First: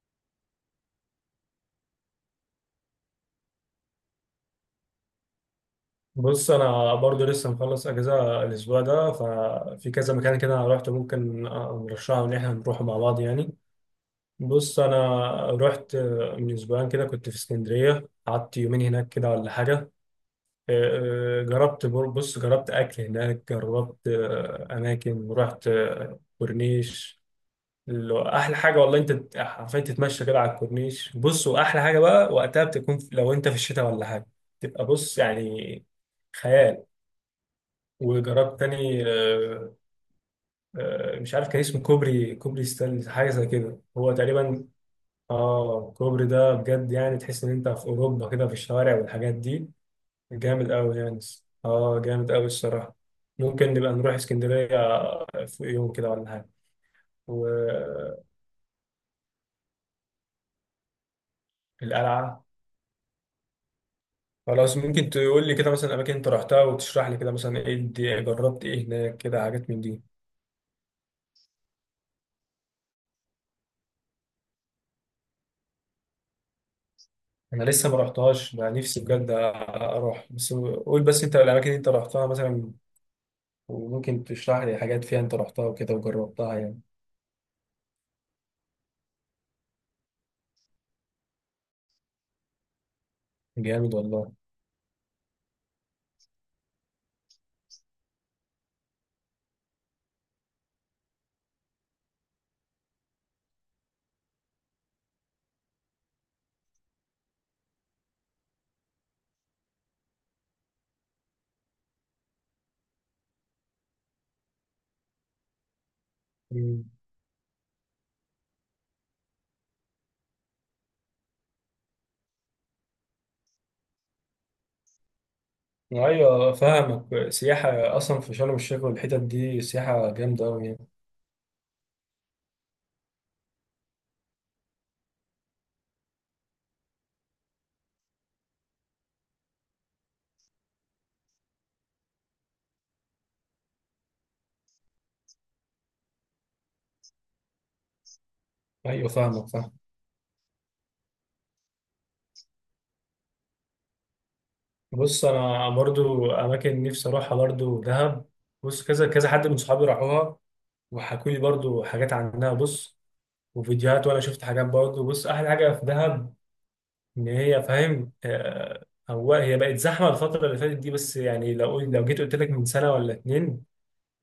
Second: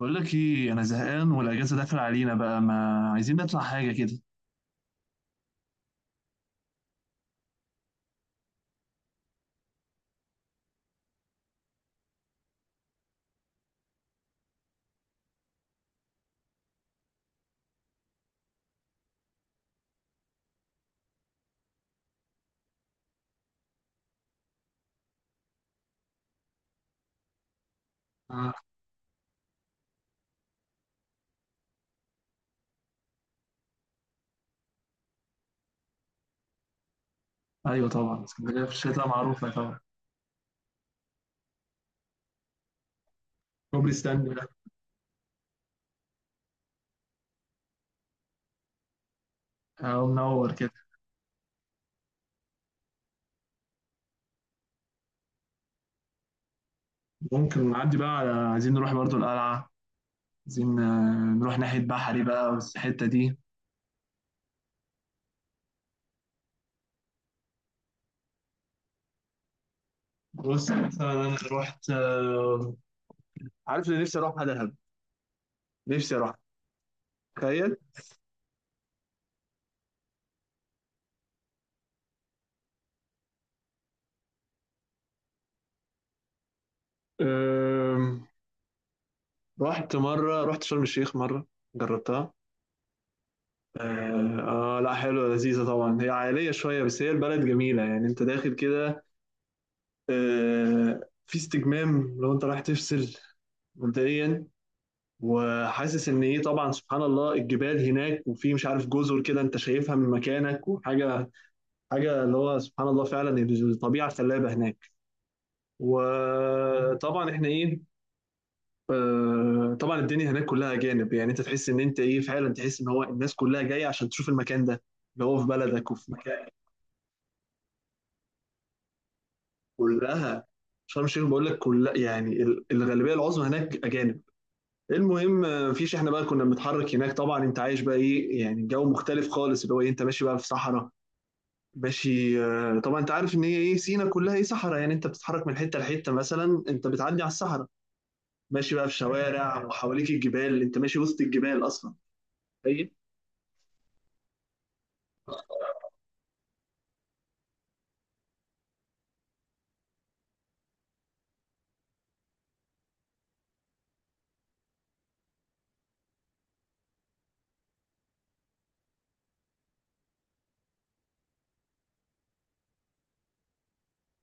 بقول لك ايه انا زهقان والاجازه داخل علينا بقى ما عايزين نطلع حاجه كده. بص، انا برضو لسه مخلص اجازه الاسبوع ده، ففي كذا مكان كده انا روحت ممكن نرشحه ان احنا نروحه مع بعض يعني. بص انا رحت من اسبوعين كده، كنت في اسكندريه قعدت يومين هناك كده ولا حاجه. جربت بص جربت اكل هناك، جربت اماكن، رحت كورنيش اللي هو آه. احلى حاجه. والله انت حرفيا تتمشى كده على الكورنيش. بص واحلى حاجه بقى وقتها بتكون لو انت في الشتاء ولا حاجه، تبقى بص يعني خيال. ايوه طبعا وجربت اسكندريه في تاني الشتاء معروفه طبعا. مش عارف كان اسمه كوبري ستانلي حاجه زي كده كوبري هو ستانلي ده. تقريبا. اه الكوبري ده بجد يعني تحس ان انت في اوروبا كده، في الشوارع والحاجات دي. اه منور كده. جامد قوي يعني. اه جامد قوي الصراحه. ممكن نبقى نروح اسكندريه في يوم كده ولا حاجه، ممكن نعدي بقى والقلعه. على عايزين نروح برضو القلعه. عايزين نروح ناحيه بحري بقى والحته دي. خلاص ممكن تقول لي كده مثلا اماكن انت رحتها، وتشرح لي كده مثلا ايه جربت ايه هناك كده، حاجات من دي. بص مثلا انا رحت عارف اللي نفسي اروحها دهب. نفسي اروحها. انا تخيل. لسه ما رحتهاش، انا نفسي بجد اروح، بس قول بس انت الاماكن اللي انت رحتها مثلا، وممكن تشرح لي حاجات فيها انت رحتها وكده وجربتها يعني. آم، رحت شرم الشيخ مره. جربتها. جامد والله. لا حلوة لذيذة طبعا هي عائلية شوية بس هي البلد جميلة يعني انت داخل كده. في استجمام لو انت رايح تفصل. مبدئيا. وحاسس ان ايه طبعا سبحان الله الجبال هناك وفي مش عارف جزر كده انت شايفها من مكانك وحاجة. حاجة اللي هو سبحان الله فعلا. الطبيعة خلابة هناك. مم. وطبعا احنا ايه. طبعا الدنيا هناك كلها اجانب يعني انت تحس ان انت ايه فعلا تحس ان هو الناس كلها جايه عشان تشوف المكان ده. اللي هو في بلدك وفي مكان. ايوه فاهمك، سياحه اصلا في شرم الشيخ والحتت دي سياحه جامده كلها. قوي يعني. شرم الشيخ بقول لك كلها يعني الغالبيه العظمى هناك اجانب. المهم مفيش احنا بقى كنا بنتحرك هناك طبعا انت عايش بقى ايه يعني الجو مختلف خالص اللي هو ايه انت ماشي بقى في صحراء. ماشي طبعا انت عارف ان هي ايه سينا كلها ايه صحراء يعني انت بتتحرك من حته لحته مثلا انت بتعدي على الصحراء. ماشي بقى في ايوه فاهمك شوارع فاهم. وحواليك الجبال انت ماشي وسط الجبال اصلا. ايوه. بص انا برضو اماكن نفسي اروحها برضو دهب. بص كذا كذا حد من صحابي راحوها وحكوا لي برضو حاجات عنها. بص وفيديوهات، وانا شفت حاجات برضو. بص احلى حاجه في دهب ان هي فاهم، هو هي بقت زحمه الفتره اللي فاتت دي، بس يعني لو جيت قلت لك من سنه ولا اتنين،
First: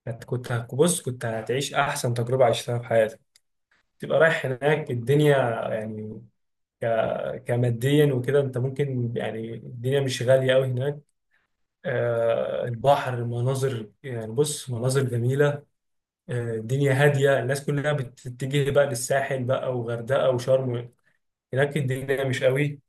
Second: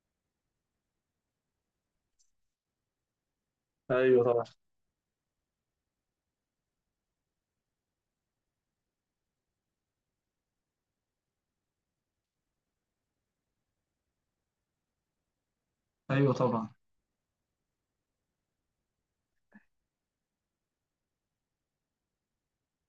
كنت بص كنت هتعيش احسن تجربه عشتها في حياتك. تبقى ايوه طبعا. رايح هناك، الدنيا يعني، كماديا وكده، انت ممكن يعني الدنيا مش غاليه قوي هناك. البحر، المناظر، يعني بص مناظر جميله. ايوه طبعا. الدنيا هاديه، الناس كلها بتتجه بقى للساحل بقى وغردقه وشرم، هناك الدنيا مش قوي.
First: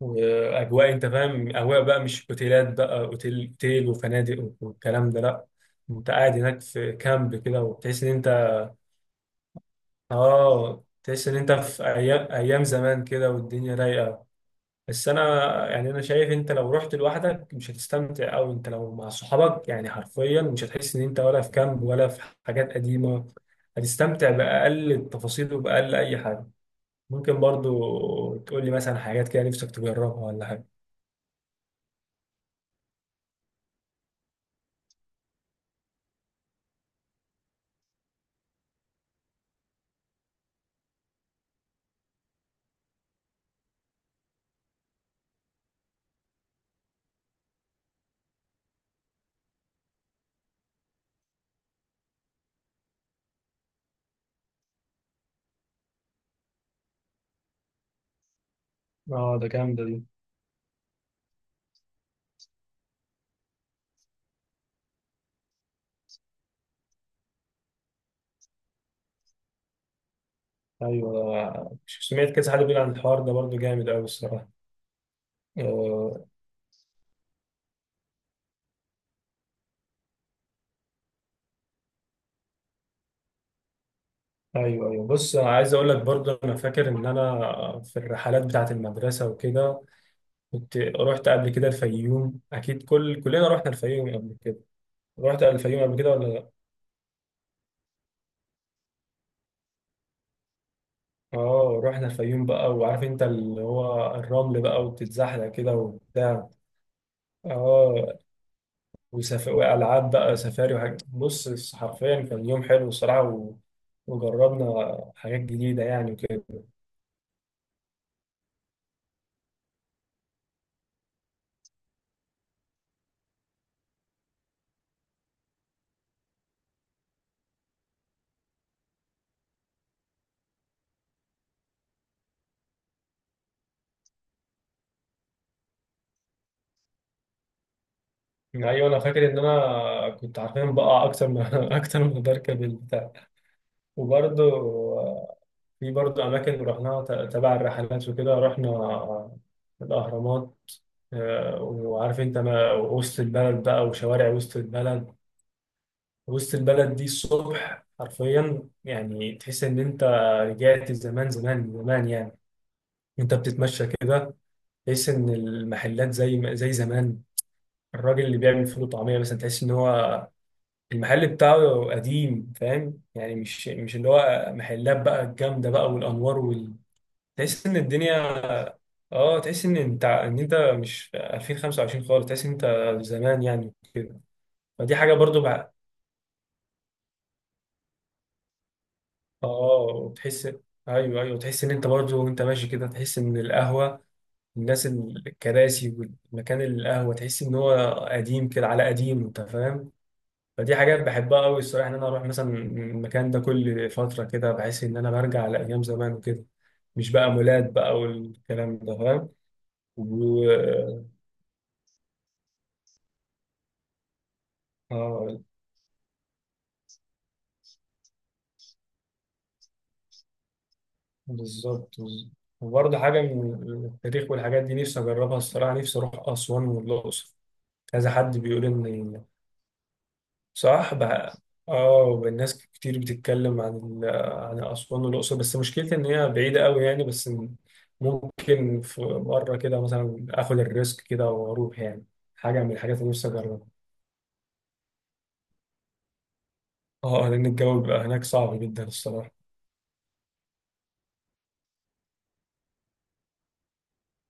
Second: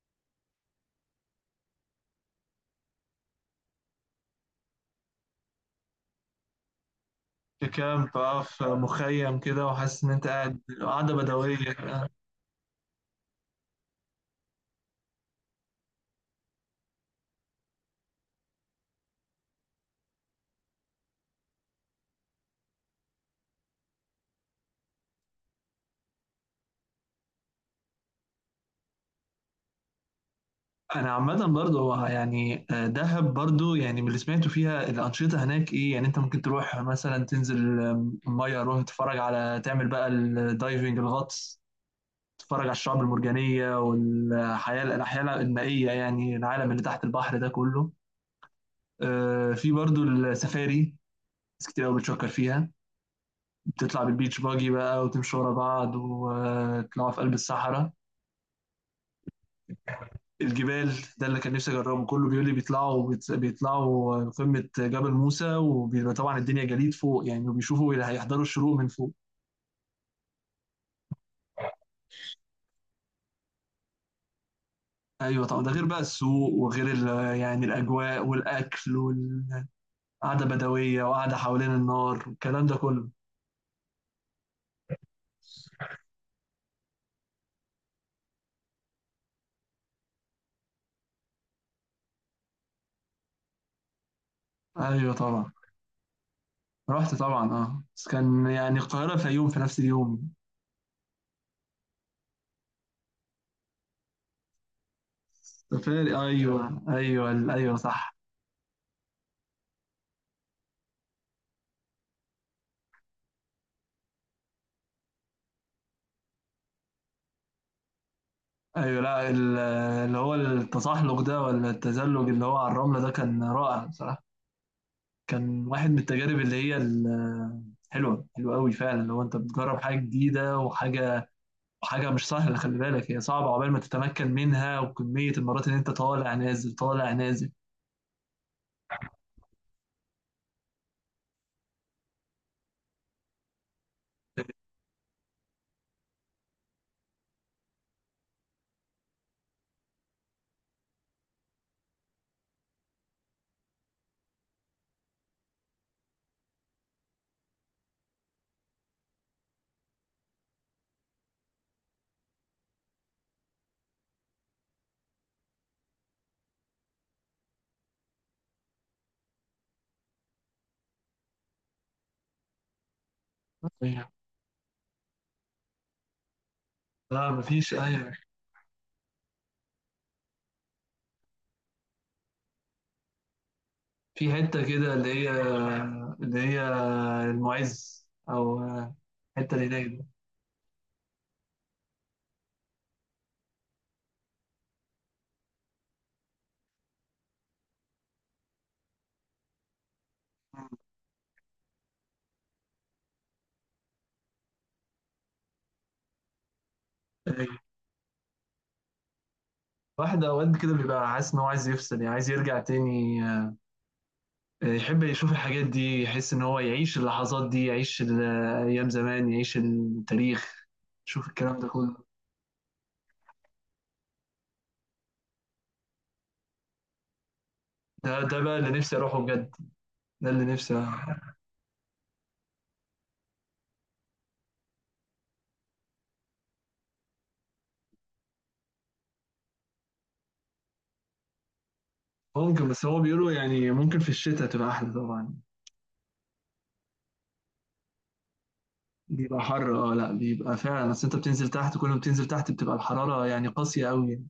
واجواء انت فاهم، اجواء بقى، مش اوتيلات بقى، اوتيل اوتيل وفنادق والكلام ده لا. انت قاعد هناك في كامب كده في وبتحس كامب ان انت، بقى في مخيم كده وحاسس ان انت قاعد اه قاعده تحس ان انت بدويه. في ايام ايام زمان كده والدنيا رايقه. بس انا يعني، انا شايف انت لو رحت لوحدك مش هتستمتع، او انت لو مع صحابك يعني حرفيا مش هتحس ان انت ولا في كامب ولا في حاجات قديمه، هتستمتع باقل التفاصيل وباقل اي حاجه. ممكن برضو تقول لي مثلا حاجات كده نفسك تجربها ولا حاجه. انا عامه برضه هو يعني دهب برضه يعني من اللي سمعته فيها الانشطه هناك ايه يعني انت ممكن تروح مثلا تنزل الميه روح تتفرج على تعمل بقى الدايفنج الغطس. تتفرج على الشعب المرجانيه والحياه الاحياء المائيه يعني العالم اللي تحت البحر ده كله. في برضه السفاري. ناس كتير قوي بتشكر فيها. بتطلع بالبيتش باجي بقى وتمشوا ورا بعض وتطلعوا في قلب الصحراء. اه ده جامدة دي. الجبال. ده اللي كان نفسي اجربه كله بيقول لي بيطلعوا بيطلعوا قمة جبل موسى وبيبقى طبعا الدنيا جليد فوق يعني وبيشوفوا اللي هيحضروا الشروق من فوق. ايوه سمعت كذا حد بيقول عن الحوار ده برضو جامد قوي الصراحه. ايوه طبعا ده غير بقى آه، السوق وغير يعني الاجواء والاكل والقعدة بدوية وقعدة حوالين النار والكلام ده كله. ايوه ايوه. بص أنا عايز اقول لك برضو، انا فاكر ان انا في الرحلات بتاعه المدرسه وكده كنت رحت قبل كده الفيوم. اكيد كلنا رحنا الفيوم قبل كده. ايوه رحت طبعا. الفيوم قبل كده ولا لا؟ رحت طبعا اه بس كان يعني القاهرة الفيوم في نفس اليوم. اه رحنا الفيوم بقى، وعارف انت اللي هو الرمل بقى وبتتزحلق كده سفاري وبتاع. ايوه ايوه ايوه صح. اه والعاب بقى سفاري وحاجات. بص حرفيا كان يوم حلو الصراحه وجربنا حاجات جديده يعني وكده. ايوه لا اللي هو التزحلق ده ولا التزلج اللي هو على الرملة ده كان رائع بصراحة. كان واحد من التجارب اللي هي حلوة حلوة قوي فعلا لو انت بتجرب حاجة جديدة وحاجة. حاجة مش سهلة خلي بالك هي صعبة عقبال ما تتمكن منها وكمية المرات اللي انت طالع نازل طالع نازل. يعني ايوه انا فاكر ان انا كنت عارفين بقع اكتر ما اكتر ما بركب البتاع. وبرضه آه، في برضه اماكن رحناها تبع الرحلات وكده، رحنا الاهرامات. وعارف انت ما وسط البلد بقى، وشوارع وسط البلد. وسط البلد دي الصبح حرفيا يعني تحس ان انت رجعت زمان زمان زمان يعني. انت بتتمشى كده تحس ان المحلات زي زمان. الراجل اللي بيعمل فول وطعميه مثلا تحس ان هو المحل بتاعه قديم، فاهم يعني. مش اللي أيوة. هو محلات بقى الجامده بقى والانوار لا تحس مفيش ان اي. الدنيا، اه تحس ان انت ان انت مش في 2025 خالص. تحس ان انت زمان يعني كده. في حتة كده فدي اللي حاجه هي. برضو بقى. اللي هي. المعز او. الحتة اللي اه هناك دي. وتحس، ايوه ايوه تحس ان انت برضو وانت ماشي كده، تحس ان القهوه، الناس، الكراسي والمكان، القهوه تحس ان هو قديم كده على قديم، انت فاهم. فدي حاجات بحبها قوي الصراحه، ان انا اروح مثلا المكان ده كل فتره كده، بحس ان انا برجع لايام زمان وكده. مش بقى أيوة. مولات بقى والكلام ده فاهم. واحد و... اوقات كده بيبقى حاسس ان هو عايز يفصل يعني عايز يرجع تاني. يحب يشوف اه الحاجات دي يحس ان هو يعيش اللحظات دي يعيش ايام زمان يعيش التاريخ. يشوف الكلام ده بالظبط. كله. وبرضه حاجه من التاريخ والحاجات دي نفسي اجربها الصراحه. نفسي اروح اسوان والاقصر. كذا ده حد ده بقى بيقول اللي نفسي اروحه ان، بجد. ده اللي نفسي. صح بقى. اه الناس كتير بتتكلم عن ال- عن اسوان والاقصر، بس مشكلتي ان هي بعيده قوي يعني. بس ممكن في مره كده مثلا اخد الريسك كده واروح يعني، حاجه ممكن من بس الحاجات هو اللي نفسي بيقولوا اجربها. يعني ممكن في الشتاء تبقى احلى طبعا. اه لان الجو بيبقى هناك صعب جدا الصراحه. بيبقى حر اه لا بيبقى فعلا بس انت بتنزل تحت كل ما بتنزل تحت بتبقى الحرارة يعني قاسية قوي يعني.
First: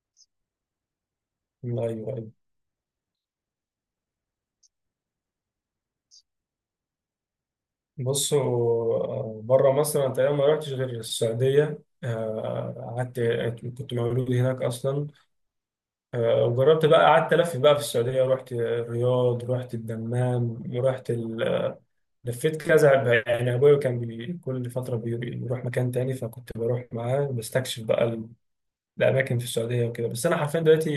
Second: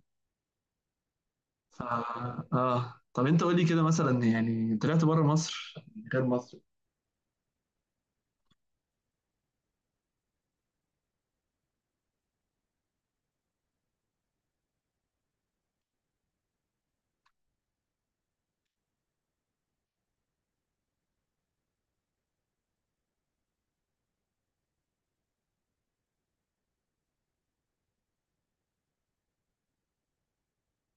ف ايوه ايوه. اه طب انت قول لي كده مثلا يعني طلعت بره مصر. غير مصر. بصوا بره مصر انا تقريبا ما رحتش غير السعوديه. قعدت كنت مولود هناك اصلا. وجربت بقى قعدت الف بقى في السعوديه. رحت الرياض، رحت الدمام، رحت لفيت كذا يعني. ابويا كان كل فتره بيروح مكان تاني، فكنت بروح معاه بستكشف بقى الاماكن في السعوديه وكده. بس انا حرفيا دلوقتي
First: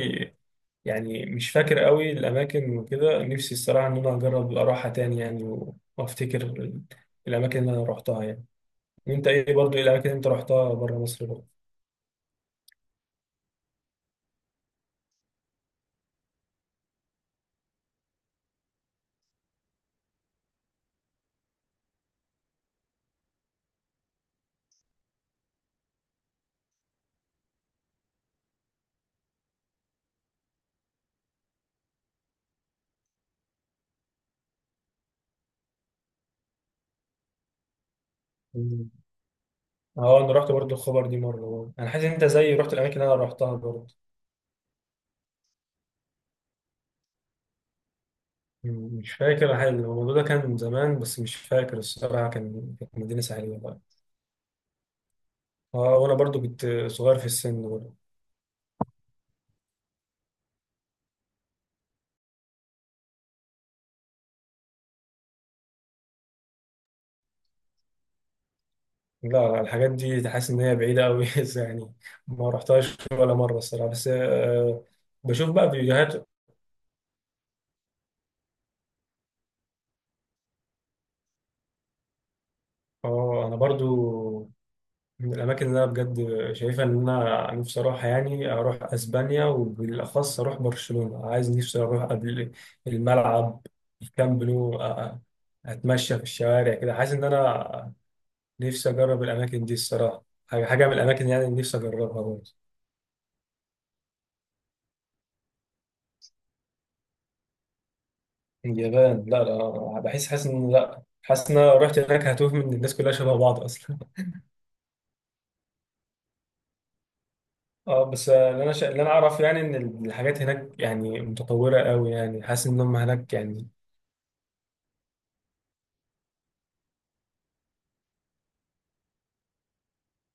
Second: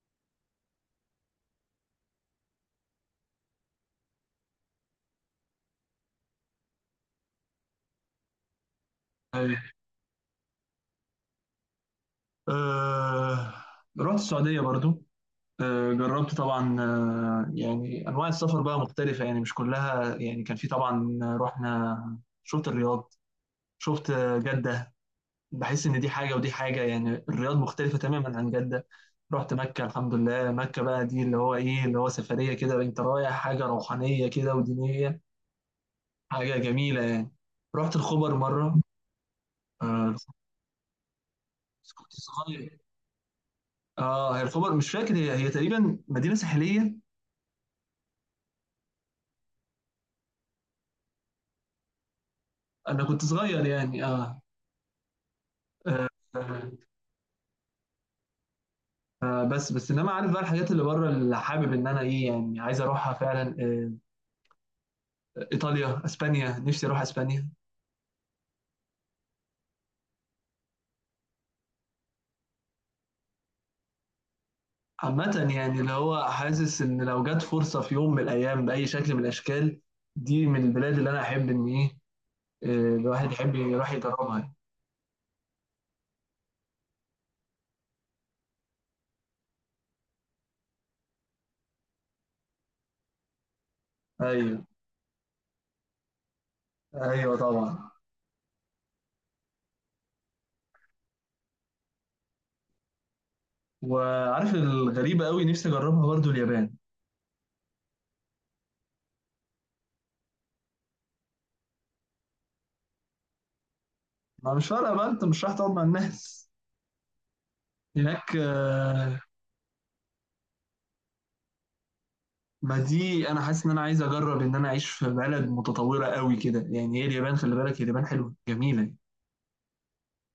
يعني مش فاكر قوي الاماكن وكده. نفسي الصراحه ان انا اجرب اروحها تاني يعني وافتكر الاماكن اللي انا روحتها يعني. وانت ايه أيوة. برضو، ايه الاماكن اللي انت روحتها بره مصر برضه؟ آه... رحت السعودية برضو. جربت طبعا يعني انواع السفر بقى مختلفه يعني مش كلها يعني كان في طبعا رحنا شفت الرياض. شفت جده. بحس ان دي حاجه ودي حاجه يعني الرياض مختلفه تماما عن جده. رحت مكه الحمد لله مكه بقى دي اللي هو ايه اللي هو سفريه كده انت رايح حاجه روحانيه كده ودينيه. حاجه جميله يعني. رحت الخبر مره. مم. آه، اه انا رحت برضو الخبر دي مره برضه. انا حاسس ان كنت انت زيي رحت صغير. الاماكن اللي انا روحتها برضه. اه هي الخبر مش فاكر هي تقريبا مدينه ساحليه. مم، مش فاكر حاجة. الموضوع ده كان زمان بس مش فاكر الصراحه، كان كانت انا مدينه كنت صغير ساحليه. يعني اه. اه آه. وانا برضو كنت صغير في السن برضو. بس بس انما عارف بقى الحاجات اللي بره اللي حابب ان انا ايه يعني عايز اروحها فعلا ايطاليا اسبانيا نفسي اروح اسبانيا. لا لا الحاجات دي تحس ان هي بعيده قوي يعني. ما رحتهاش ولا مره الصراحه، بس عامة بشوف بقى يعني اللي هو فيديوهات. حاسس ان لو جت فرصة في يوم من الايام باي شكل من الاشكال. دي من البلاد اللي انا احب ان ايه الواحد اه يحب انا يروح يجربها برضو يعني. من الاماكن اللي انا بجد شايفها ان انا نفسي اروحها يعني، اروح اسبانيا وبالاخص اروح برشلونه، عايز نفسي اروح قبل الملعب الكامب ايوه نو. اتمشى في الشوارع كده حاسس ان ايوه طبعا. انا نفسي اجرب الاماكن دي الصراحه. حاجه من الاماكن يعني اللي نفسي اجربها برضو. وعارف الغريبة قوي نفسي اجربها برضو اليابان. اليابان لا لا بحس، حاسس ان لا، حاسس ان انا لو رحت هناك هتوه، من الناس كلها شبه بعض اصلا ما مش فارقة بقى انت مش رايح تقعد مع الناس. اه بس هناك اللي انا اعرف يعني ان الحاجات هناك يعني متطوره قوي يعني، حاسس ما ان هم دي هناك انا حاسس يعني. ان انا عايز اجرب ان انا اعيش في بلد متطوره قوي كده يعني هي اليابان خلي بالك اليابان حلوه جميله.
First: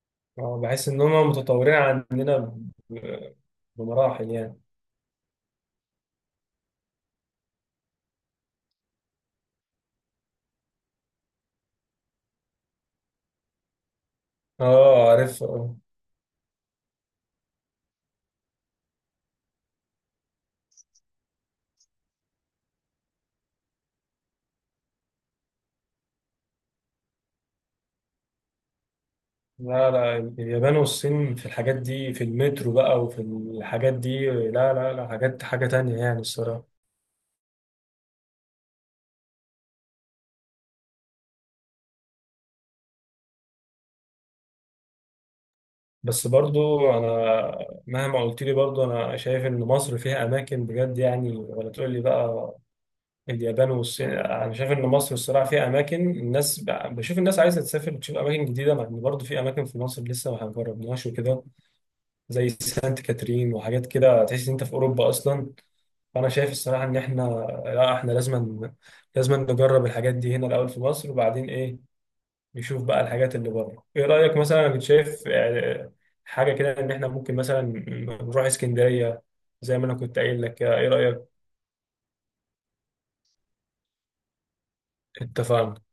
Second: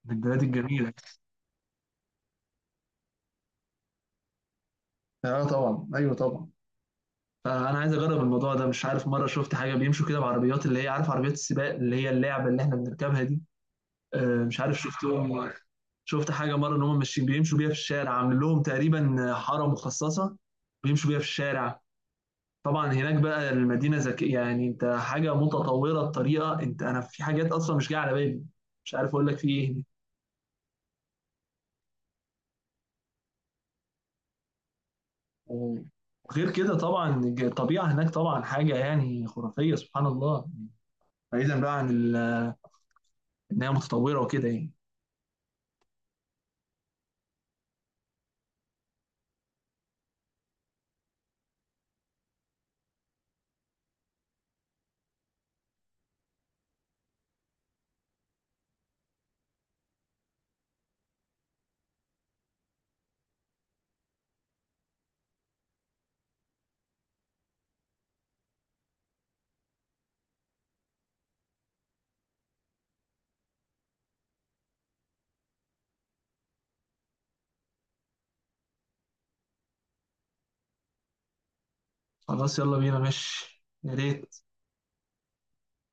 من البلاد اه بحس الجميله. ان هم متطورين عندنا ب- بمراحل يعني. اه طبعا ايوه طبعا. فانا عايز اجرب الموضوع ده مش عارف مره شفت حاجه بيمشوا كده بعربيات اللي هي عارف عربيات السباق اللي هي اللعبه اللي احنا بنركبها دي. مش عارف اه عارف شفتهم. اه. شفت حاجه مره ان هم ماشيين بيمشوا بيها في الشارع عامل لهم تقريبا حاره مخصصه. بيمشوا بيها في الشارع. طبعًا هناك بقى المدينة ذكية، يعني أنت حاجة متطورة بطريقة أنت أنا في حاجات أصلًا مش جاية على بالي، مش عارف أقول لك في إيه هنا. لا لا اليابان والصين في الحاجات دي، في المترو بقى وفي الحاجات دي، لا لا لا، حاجات حاجه إمم. تانية يعني وغير الصراحه. كده طبعًا الطبيعة هناك طبعًا حاجة يعني خرافية سبحان الله، بعيدًا بقى عن إن هي متطورة وكده يعني. بس برضو انا مهما قلت لي برضو، انا شايف ان مصر فيها اماكن بجد يعني، ولا تقول لي بقى اليابان والصين، انا شايف ان مصر الصراحه فيها اماكن. الناس بشوف الناس عايزه تسافر تشوف اماكن جديده، مع ان برضو في اماكن في مصر لسه ما جربناهاش وكده، زي سانت كاترين وحاجات كده تحس ان انت في اوروبا اصلا. فانا شايف الصراحه ان احنا لا، احنا لازم نجرب الحاجات دي هنا الاول في مصر، وبعدين ايه يشوف بقى الحاجات اللي بره. ايه رأيك مثلا؟ انا كنت شايف حاجة كده ان احنا ممكن مثلا نروح اسكندرية زي ما انا كنت قايل لك كده. ايه رأيك؟ خلاص يالّا بينا ماشي، يا ريت. اتفقنا.